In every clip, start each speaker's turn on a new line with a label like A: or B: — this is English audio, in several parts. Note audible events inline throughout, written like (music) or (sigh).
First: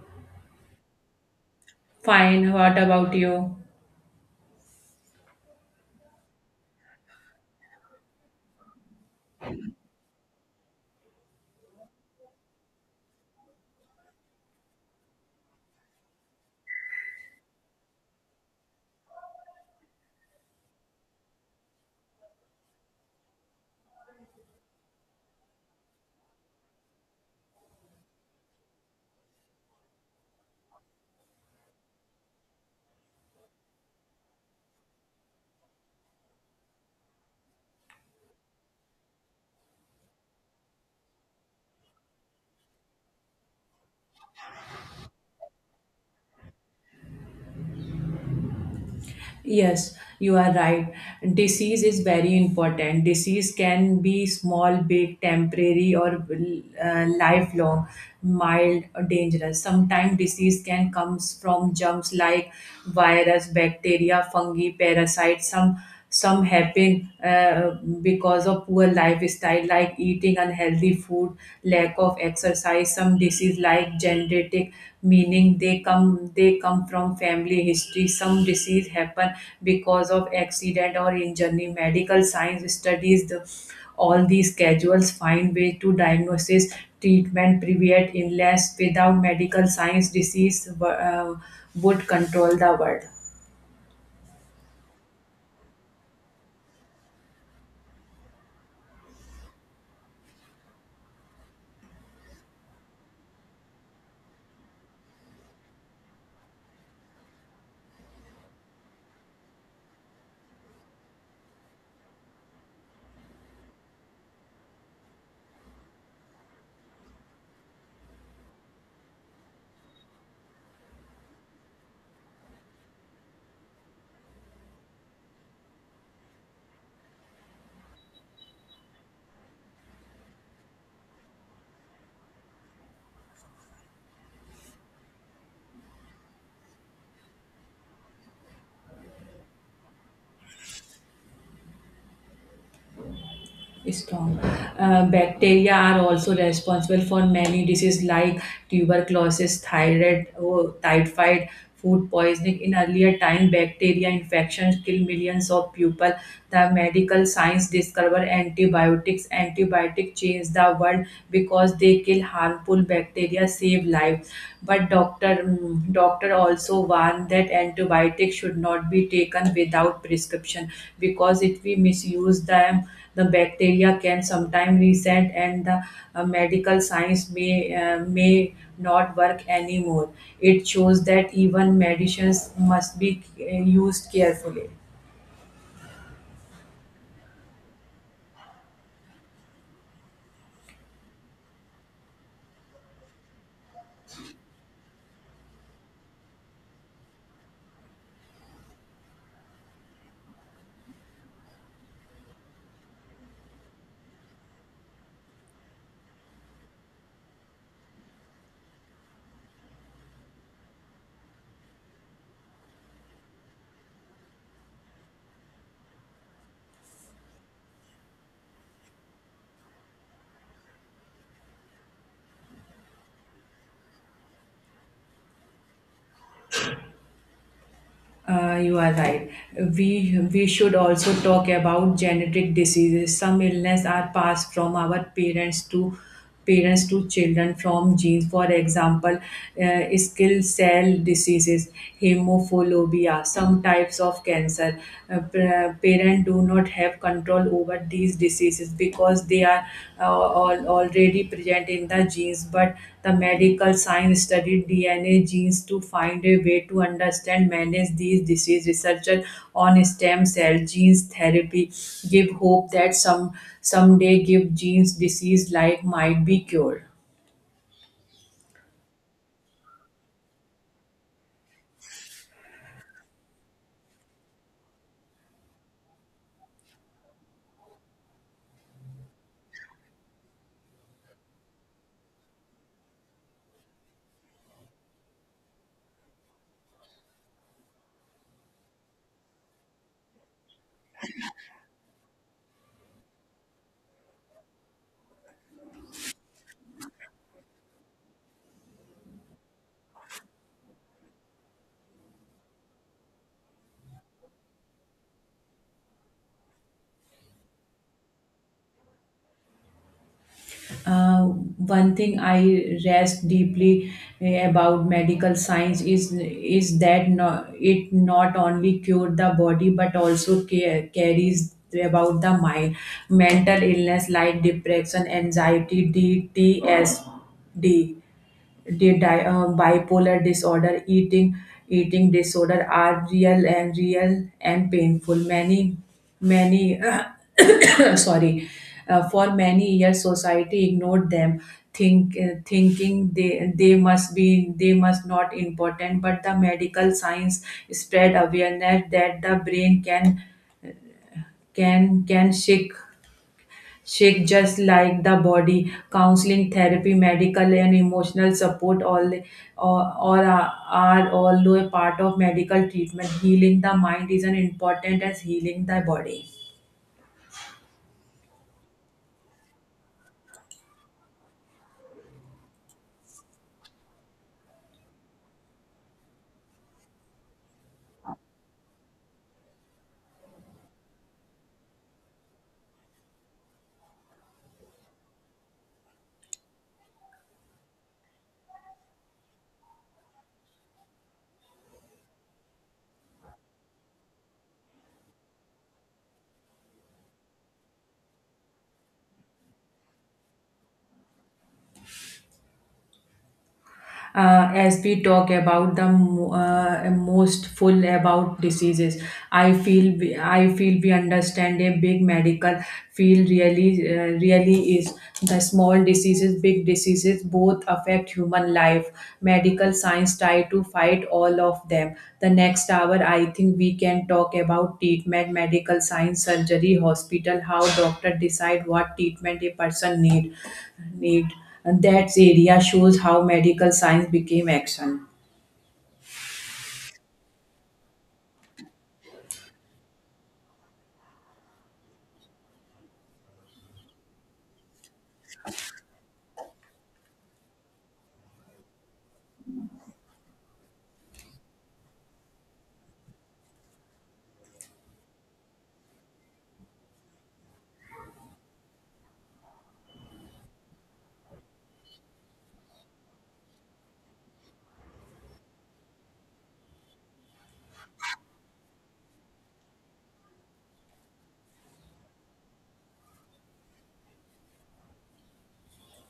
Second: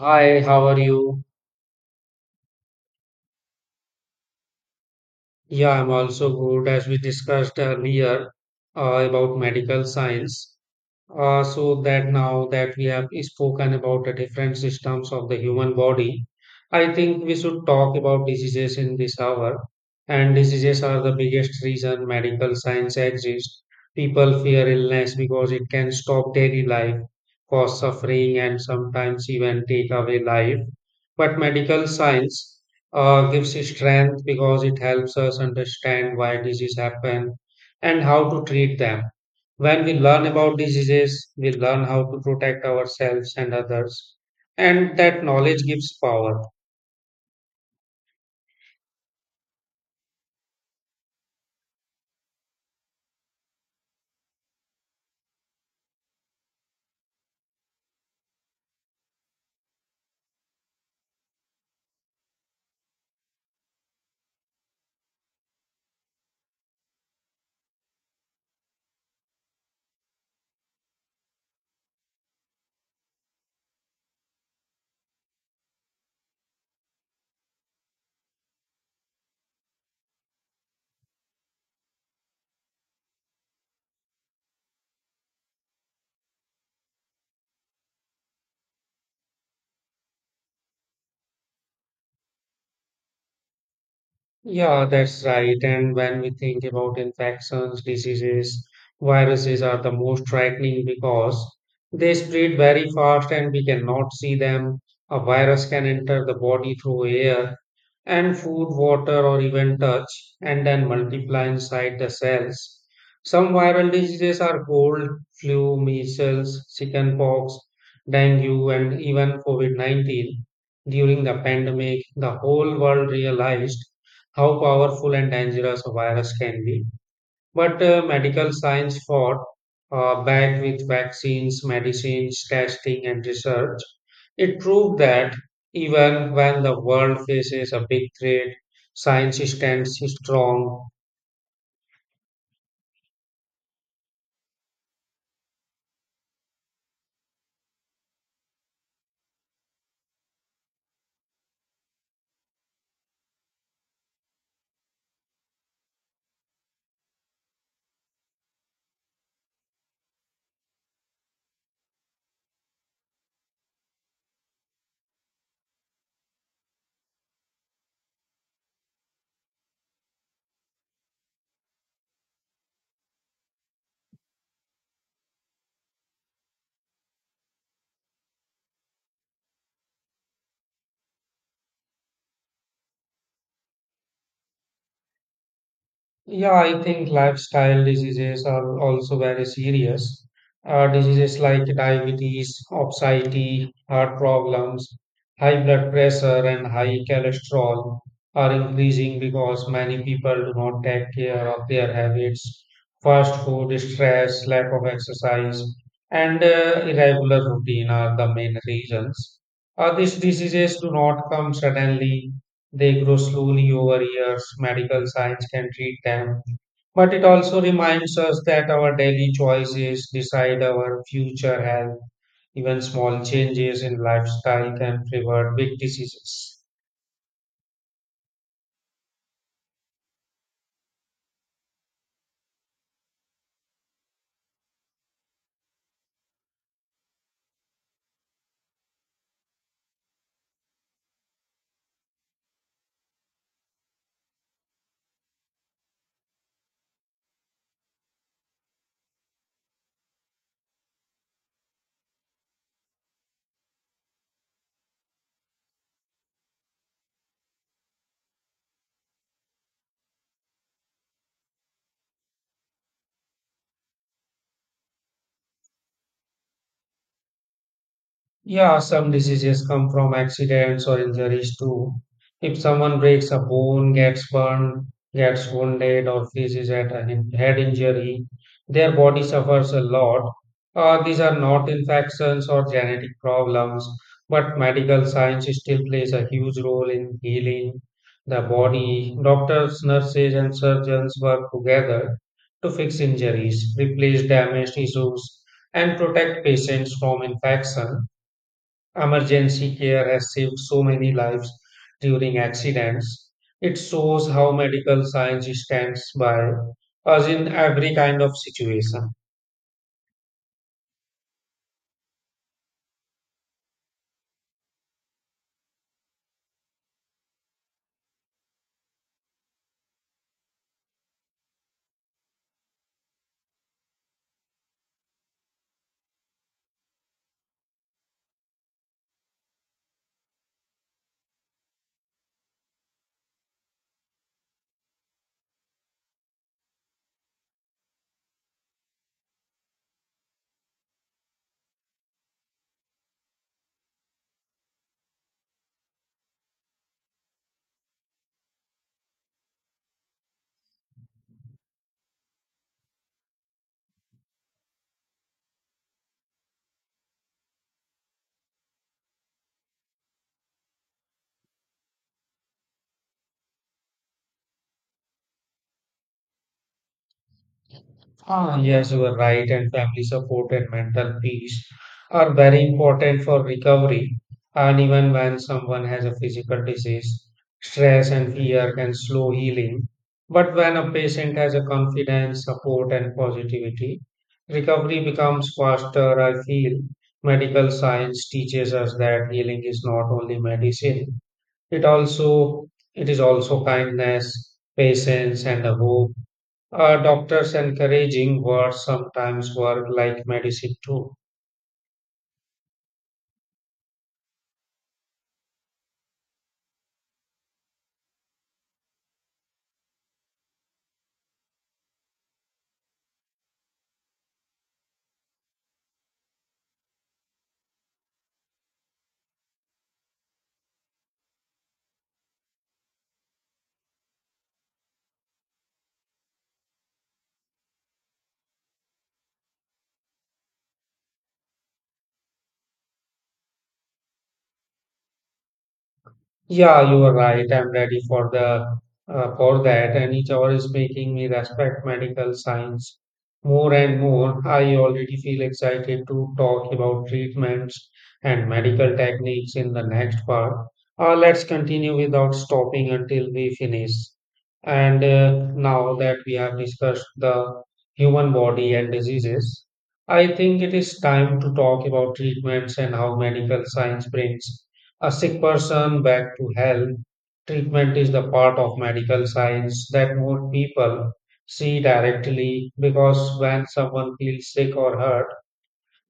A: Hi, how are you?
B: Fine, what about you?
A: Yeah, I'm also good. As we discussed earlier about medical science, so that now that we have spoken about the different systems of the human body, I think we should talk about diseases in this hour. And diseases are the biggest reason medical science exists. People fear illness because it can stop daily life, cause suffering, and sometimes even take away life. But medical science gives strength because it helps us understand why disease happen and how to treat them. When we learn about diseases, we learn how to protect ourselves and others, and that knowledge gives power.
B: Yes, you are right. Disease is very important. Disease can be small, big, temporary, or lifelong, mild, or dangerous. Sometimes disease can comes from germs like virus, bacteria, fungi, parasites. Some happen because of poor lifestyle like eating unhealthy food, lack of exercise, some disease like genetic, meaning they come from family history. Some disease happen because of accident or injury. Medical science studies the, all these casuals, find way to diagnosis, treatment, prevent illness. Without medical science, disease would control the world.
A: Yeah, that's right. And when we think about infections, diseases, viruses are the most frightening because they spread very fast and we cannot see them. A virus can enter the body through air and food, water, or even touch, and then multiply inside the cells. Some viral diseases are cold, flu, measles, chickenpox, dengue, and even COVID 19. During the pandemic, the whole world realized how powerful and dangerous a virus can be. But medical science fought back with vaccines, medicines, testing, and research. It proved that even when the world faces a big threat, science stands strong.
B: Strong. Bacteria are also responsible for many diseases like tuberculosis, thyroid, oh, typhoid, food poisoning. In earlier time, bacteria infections kill millions of people. The medical science discovered antibiotics. Antibiotics changed the world because they kill harmful bacteria, save life, but doctor also warned that antibiotics should not be taken without prescription, because if we misuse them the bacteria can sometime resent, and the medical science may not work anymore. It shows that even medicines must be used carefully.
A: Yeah, I think lifestyle diseases are also very serious. Diseases like diabetes, obesity, heart problems, high blood pressure, and high cholesterol are increasing because many people do not take care of their habits, fast food, stress, lack of exercise, and irregular routine are the main reasons. These diseases do not come suddenly, they grow slowly over years. Medical science can treat them. But it also reminds us that our daily choices decide our future health. Even small changes in lifestyle can prevent big diseases.
B: You are right. We should also talk about genetic diseases. Some illness are passed from our parents to children from genes. For example, skill cell diseases, hemophobia, some types of cancer. Parents do not have control over these diseases because they are already present in the genes, but the medical science studied DNA genes to find a way to understand manage these diseases. Researchers on stem cell genes therapy give hope that someday give genes disease like might be cured.
A: Yeah, some diseases come from accidents or injuries too. If someone breaks a bone, gets burned, gets wounded, or faces at a head injury, their body suffers a lot. These are not infections or genetic problems, but medical science still plays a huge role in healing the body. Doctors, nurses, and surgeons work together to fix injuries, replace damaged tissues, and protect patients from infection. Emergency care has saved so many lives during accidents. It shows how medical science stands by us in every kind of situation.
B: Uh, One thing I rest deeply about medical science is that no, it not only cure the body but also care, carries about the mind. Mental illness like depression, anxiety, DTSD, bipolar disorder, eating disorder are real and painful. Many (coughs) sorry, for many years society ignored them, thinking they must not important. But the medical science spread awareness that the brain can can shake just like the body. Counseling, therapy, medical and emotional support all or are all a part of medical treatment. Healing the mind is as important as healing the body.
A: Ah, yes, you are right, and family support and mental peace are very important for recovery. And even when someone has a physical disease, stress and fear can slow healing. But when a patient has a confidence, support, and positivity, recovery becomes faster. I feel medical science teaches us that healing is not only medicine; it also it is also kindness, patience, and the hope. Doctors encouraging what sometimes work like medicine too.
B: As we talk about the most full about diseases, I feel we understand a big medical field really, really is. The small diseases, big diseases, both affect human life. Medical science try to fight all of them. The next hour, I think we can talk about treatment, medical science, surgery, hospital, how doctor decide what treatment a person need, and that area shows how medical science became action.
A: Yeah, you are right. I'm ready for the for that. And each hour is making me respect medical science more and more. I already feel excited to talk about treatments and medical techniques in the next part. Let's continue without stopping until we finish. And now that we have discussed the human body and diseases, I think it is time to talk about treatments and how medical science brings a sick person back to health. Treatment is the part of medical science that more people see directly because when someone feels sick or hurt,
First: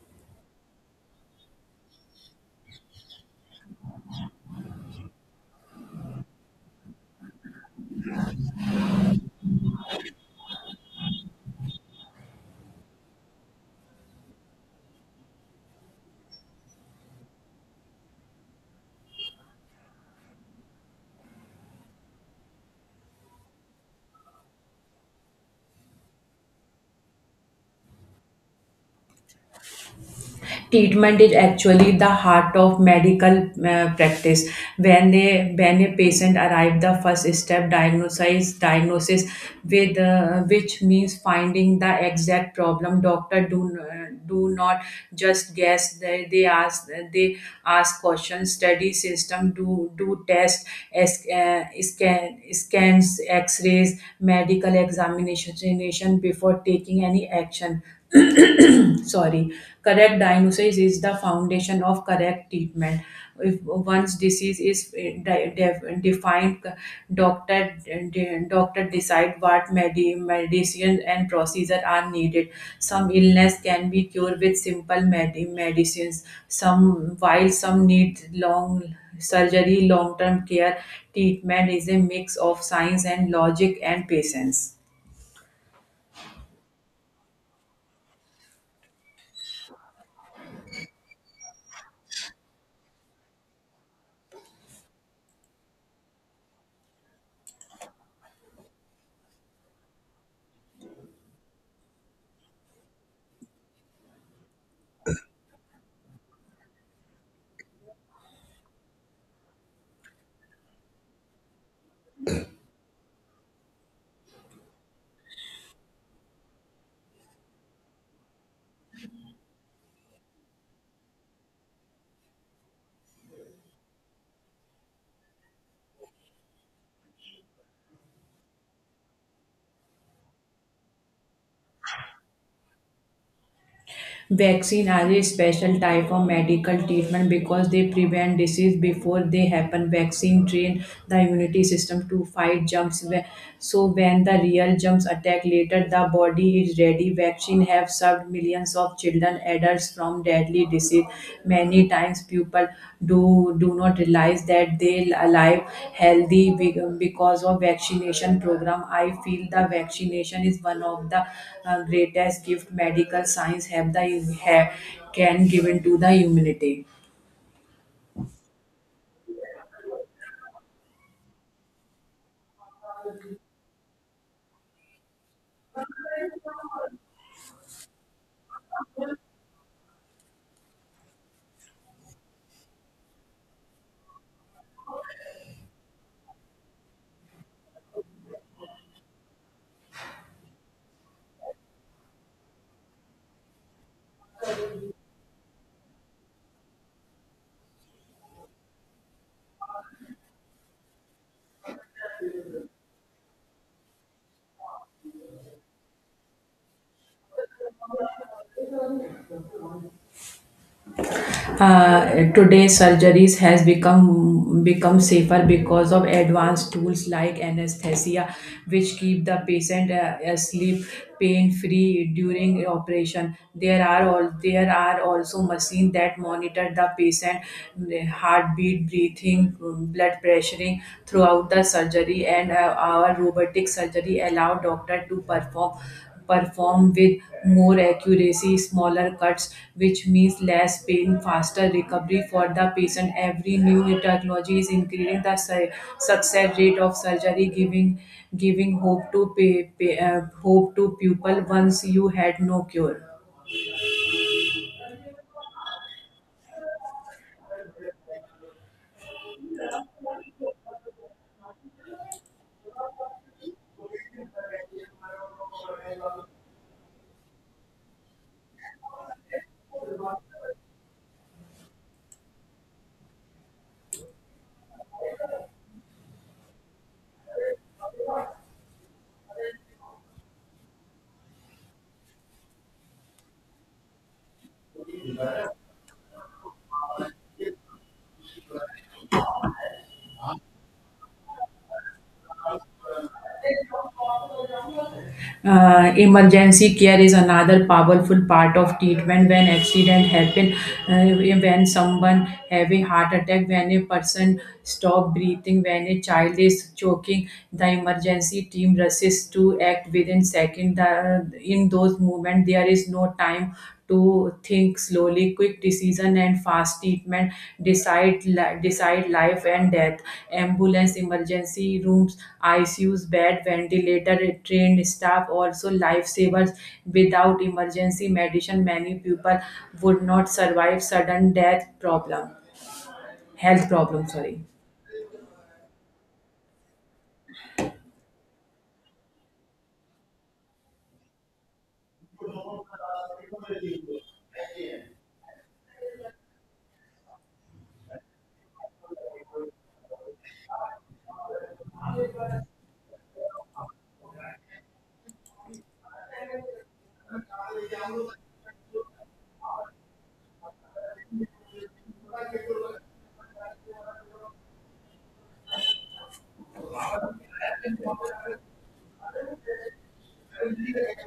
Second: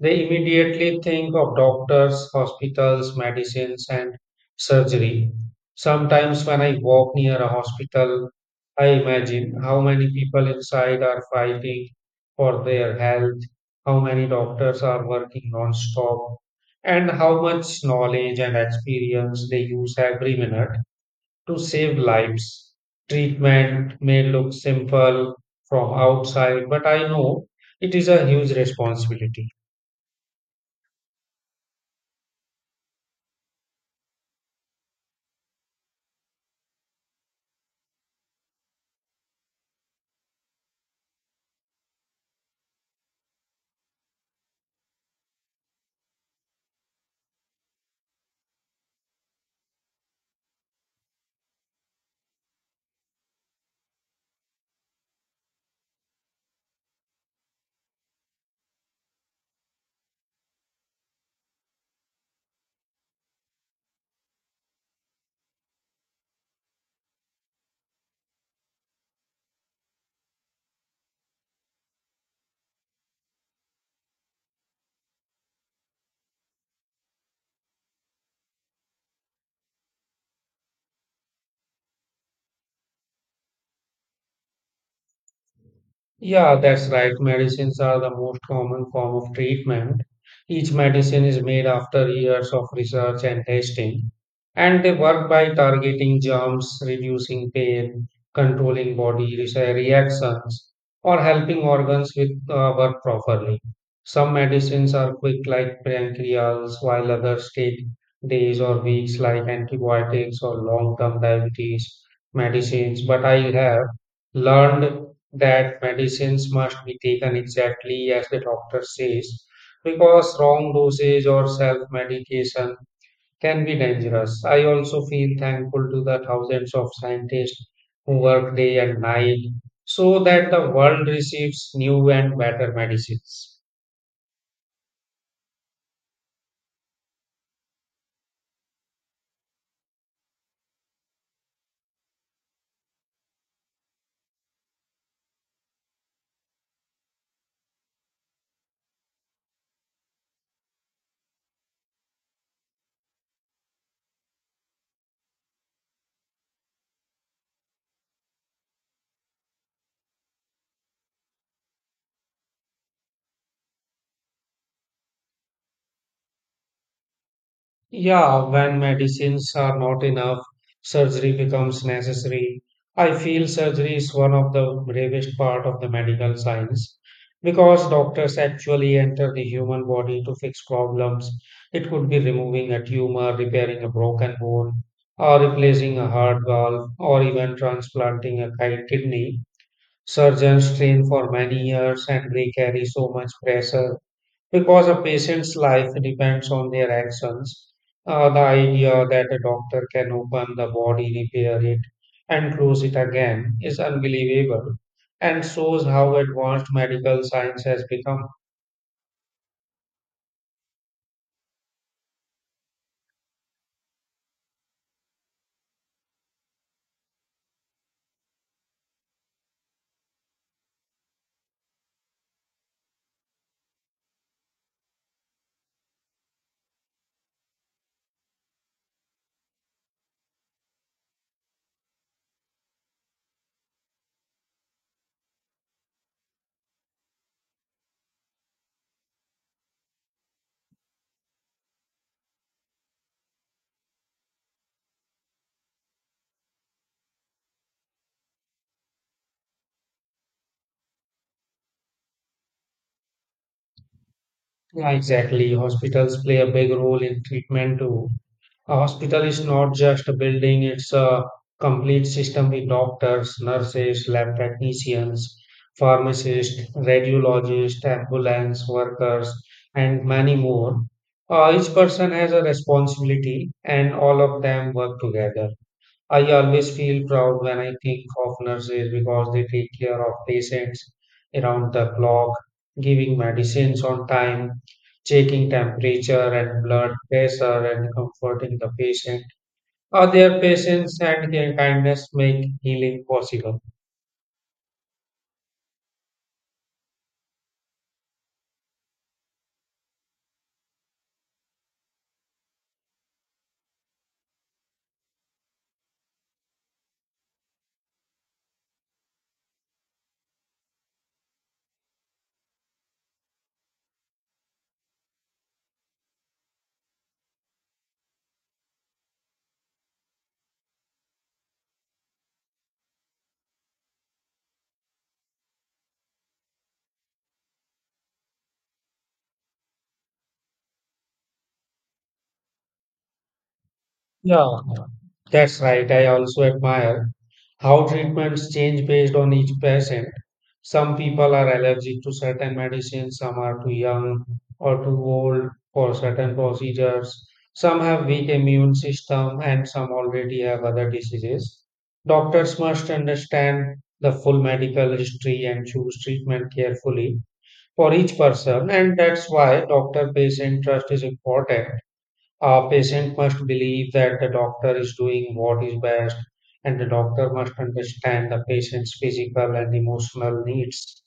A: they immediately think of doctors, hospitals, medicines, and surgery. Sometimes, when I walk near a hospital, I imagine how many people inside are fighting for their health, how many doctors are working non stop, and how much knowledge and experience they use every minute to save lives. Treatment may look simple from outside, but I know it is a huge responsibility.
B: Treatment is actually the heart of medical practice. When a patient arrive, the first step, diagnosis with, which means finding the exact problem. Doctor do not just guess. They ask questions, study system, do test, scans, x-rays, medical examination before taking any action. (clears throat) (clears throat) Sorry. Correct diagnosis is the foundation of correct treatment. If once disease is defined, doctor decide what medicine and procedure are needed. Some illness can be cured with simple medicines, some, while some need long surgery, long term care. Treatment is a mix of science and logic and patience.
A: Yeah, that's right. Medicines are the most common form of treatment. Each medicine is made after years of research and testing, and they work by targeting germs, reducing pain, controlling body reactions, or helping organs with work properly. Some medicines are quick, like pancreas, while others take days or weeks, like antibiotics or long-term diabetes medicines. But I have learned that medicines must be taken exactly as the doctor says because wrong dosage or self medication can be dangerous. I also feel thankful to the thousands of scientists who work day and night so that the world receives new and better medicines.
B: Vaccine are a special type of medical treatment because they prevent disease before they happen. Vaccine train the immunity system to fight germs. So when the real germs attack later, the body is ready. Vaccine have served millions of children, adults from deadly disease. Many times people do not realize that they alive healthy because of vaccination program. I feel the vaccination is one of the greatest gift medical science have, can given to the humanity.
A: Yeah, when medicines are not enough, surgery becomes necessary. I feel surgery is one of the bravest part of the medical science because doctors actually enter the human body to fix problems. It could be removing a tumor, repairing a broken bone, or replacing a heart valve, or even transplanting a kidney. Surgeons train for many years and they carry so much pressure because a patient's life depends on their actions. The idea that a doctor can open the body, repair it, and close it again is unbelievable and shows how advanced medical science has become.
B: Today's surgeries has become safer because of advanced tools like anesthesia, which keep the patient asleep, pain free during operation. There are also machines that monitor the patient, mm, heartbeat, breathing, mm, blood pressuring throughout the surgery, and our robotic surgery allow doctor to perform with more accuracy, smaller cuts, which means less pain, faster recovery for the patient. Every new technology is increasing the success rate of surgery, giving hope to hope to people once you had no cure.
A: Yeah, exactly. Hospitals play a big role in treatment too. A hospital is not just a building, it's a complete system with doctors, nurses, lab technicians, pharmacists, radiologists, ambulance workers, and many more. Each person has a responsibility, and all of them work together. I always feel proud when I think of nurses because they take care of patients around the clock, giving medicines on time, checking temperature and blood pressure, and comforting the patient. Their patience and their kindness make healing possible.
B: Emergency care is another powerful part of treatment. When accident happen, when someone have a heart attack, when a person stop breathing, when a child is choking, the emergency team rushes to act within second. In those moments there is no time to think slowly. Quick decision and fast treatment decide life and death. Ambulance, emergency rooms, icus bed, ventilator, trained staff also lifesavers. Without emergency medicine many people would not survive sudden death problem health problem. Sorry.
A: Yeah, that's right. I also admire how treatments change based on each patient. Some people are allergic to certain medicines, some are too young or too old for certain procedures, some have weak immune system, and some already have other diseases. Doctors must understand the full medical history and choose treatment carefully for each person, and that's why doctor-patient trust is important. A patient must believe that the doctor is doing what is best, and the doctor must understand the patient's physical and emotional needs.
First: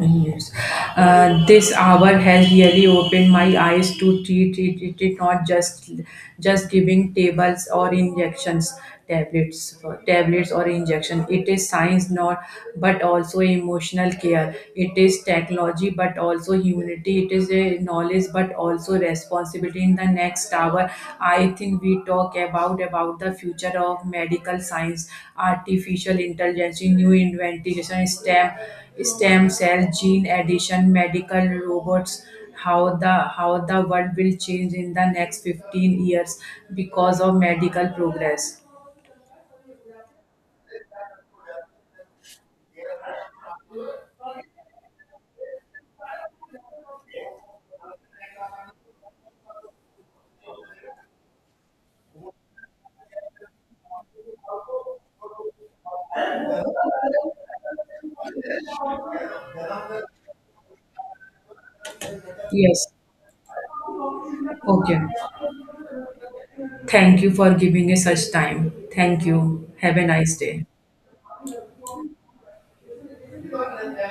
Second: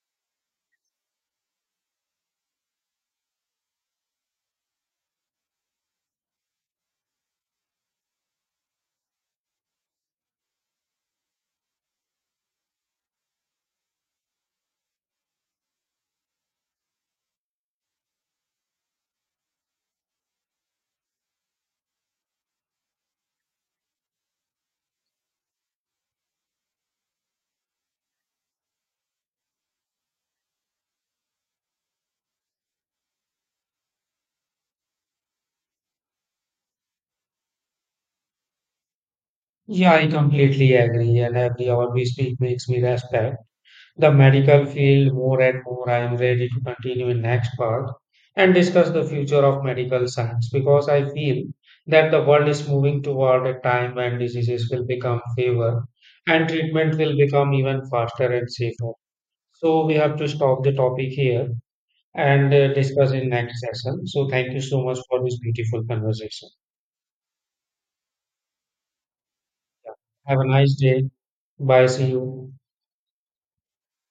B: Yes. This hour has really opened my eyes to treat it not just giving tables or injections tablets or injection. It is science not, but also emotional care. It is technology but also humanity. It is a knowledge but also responsibility. In the next hour I think we talk about the future of medical science, artificial intelligence, new invention, stem cell gene addition, medical robots, how the world will change in the next 15 years because of medical progress.
A: Yeah, I completely agree, and every hour we speak makes me respect the medical field more and more. I am ready to continue in next part and discuss the future of medical science because I feel that the world is moving toward a time when diseases will become fewer and treatment will become even faster and safer. So we have to stop the topic here and
B: Yes.
A: discuss in next session. So thank you so much
B: Okay.
A: for this beautiful conversation.
B: Thank you for giving us such time. Thank you.
A: Yeah.
B: Have a nice
A: Have a
B: day.
A: nice day. Bye. See you.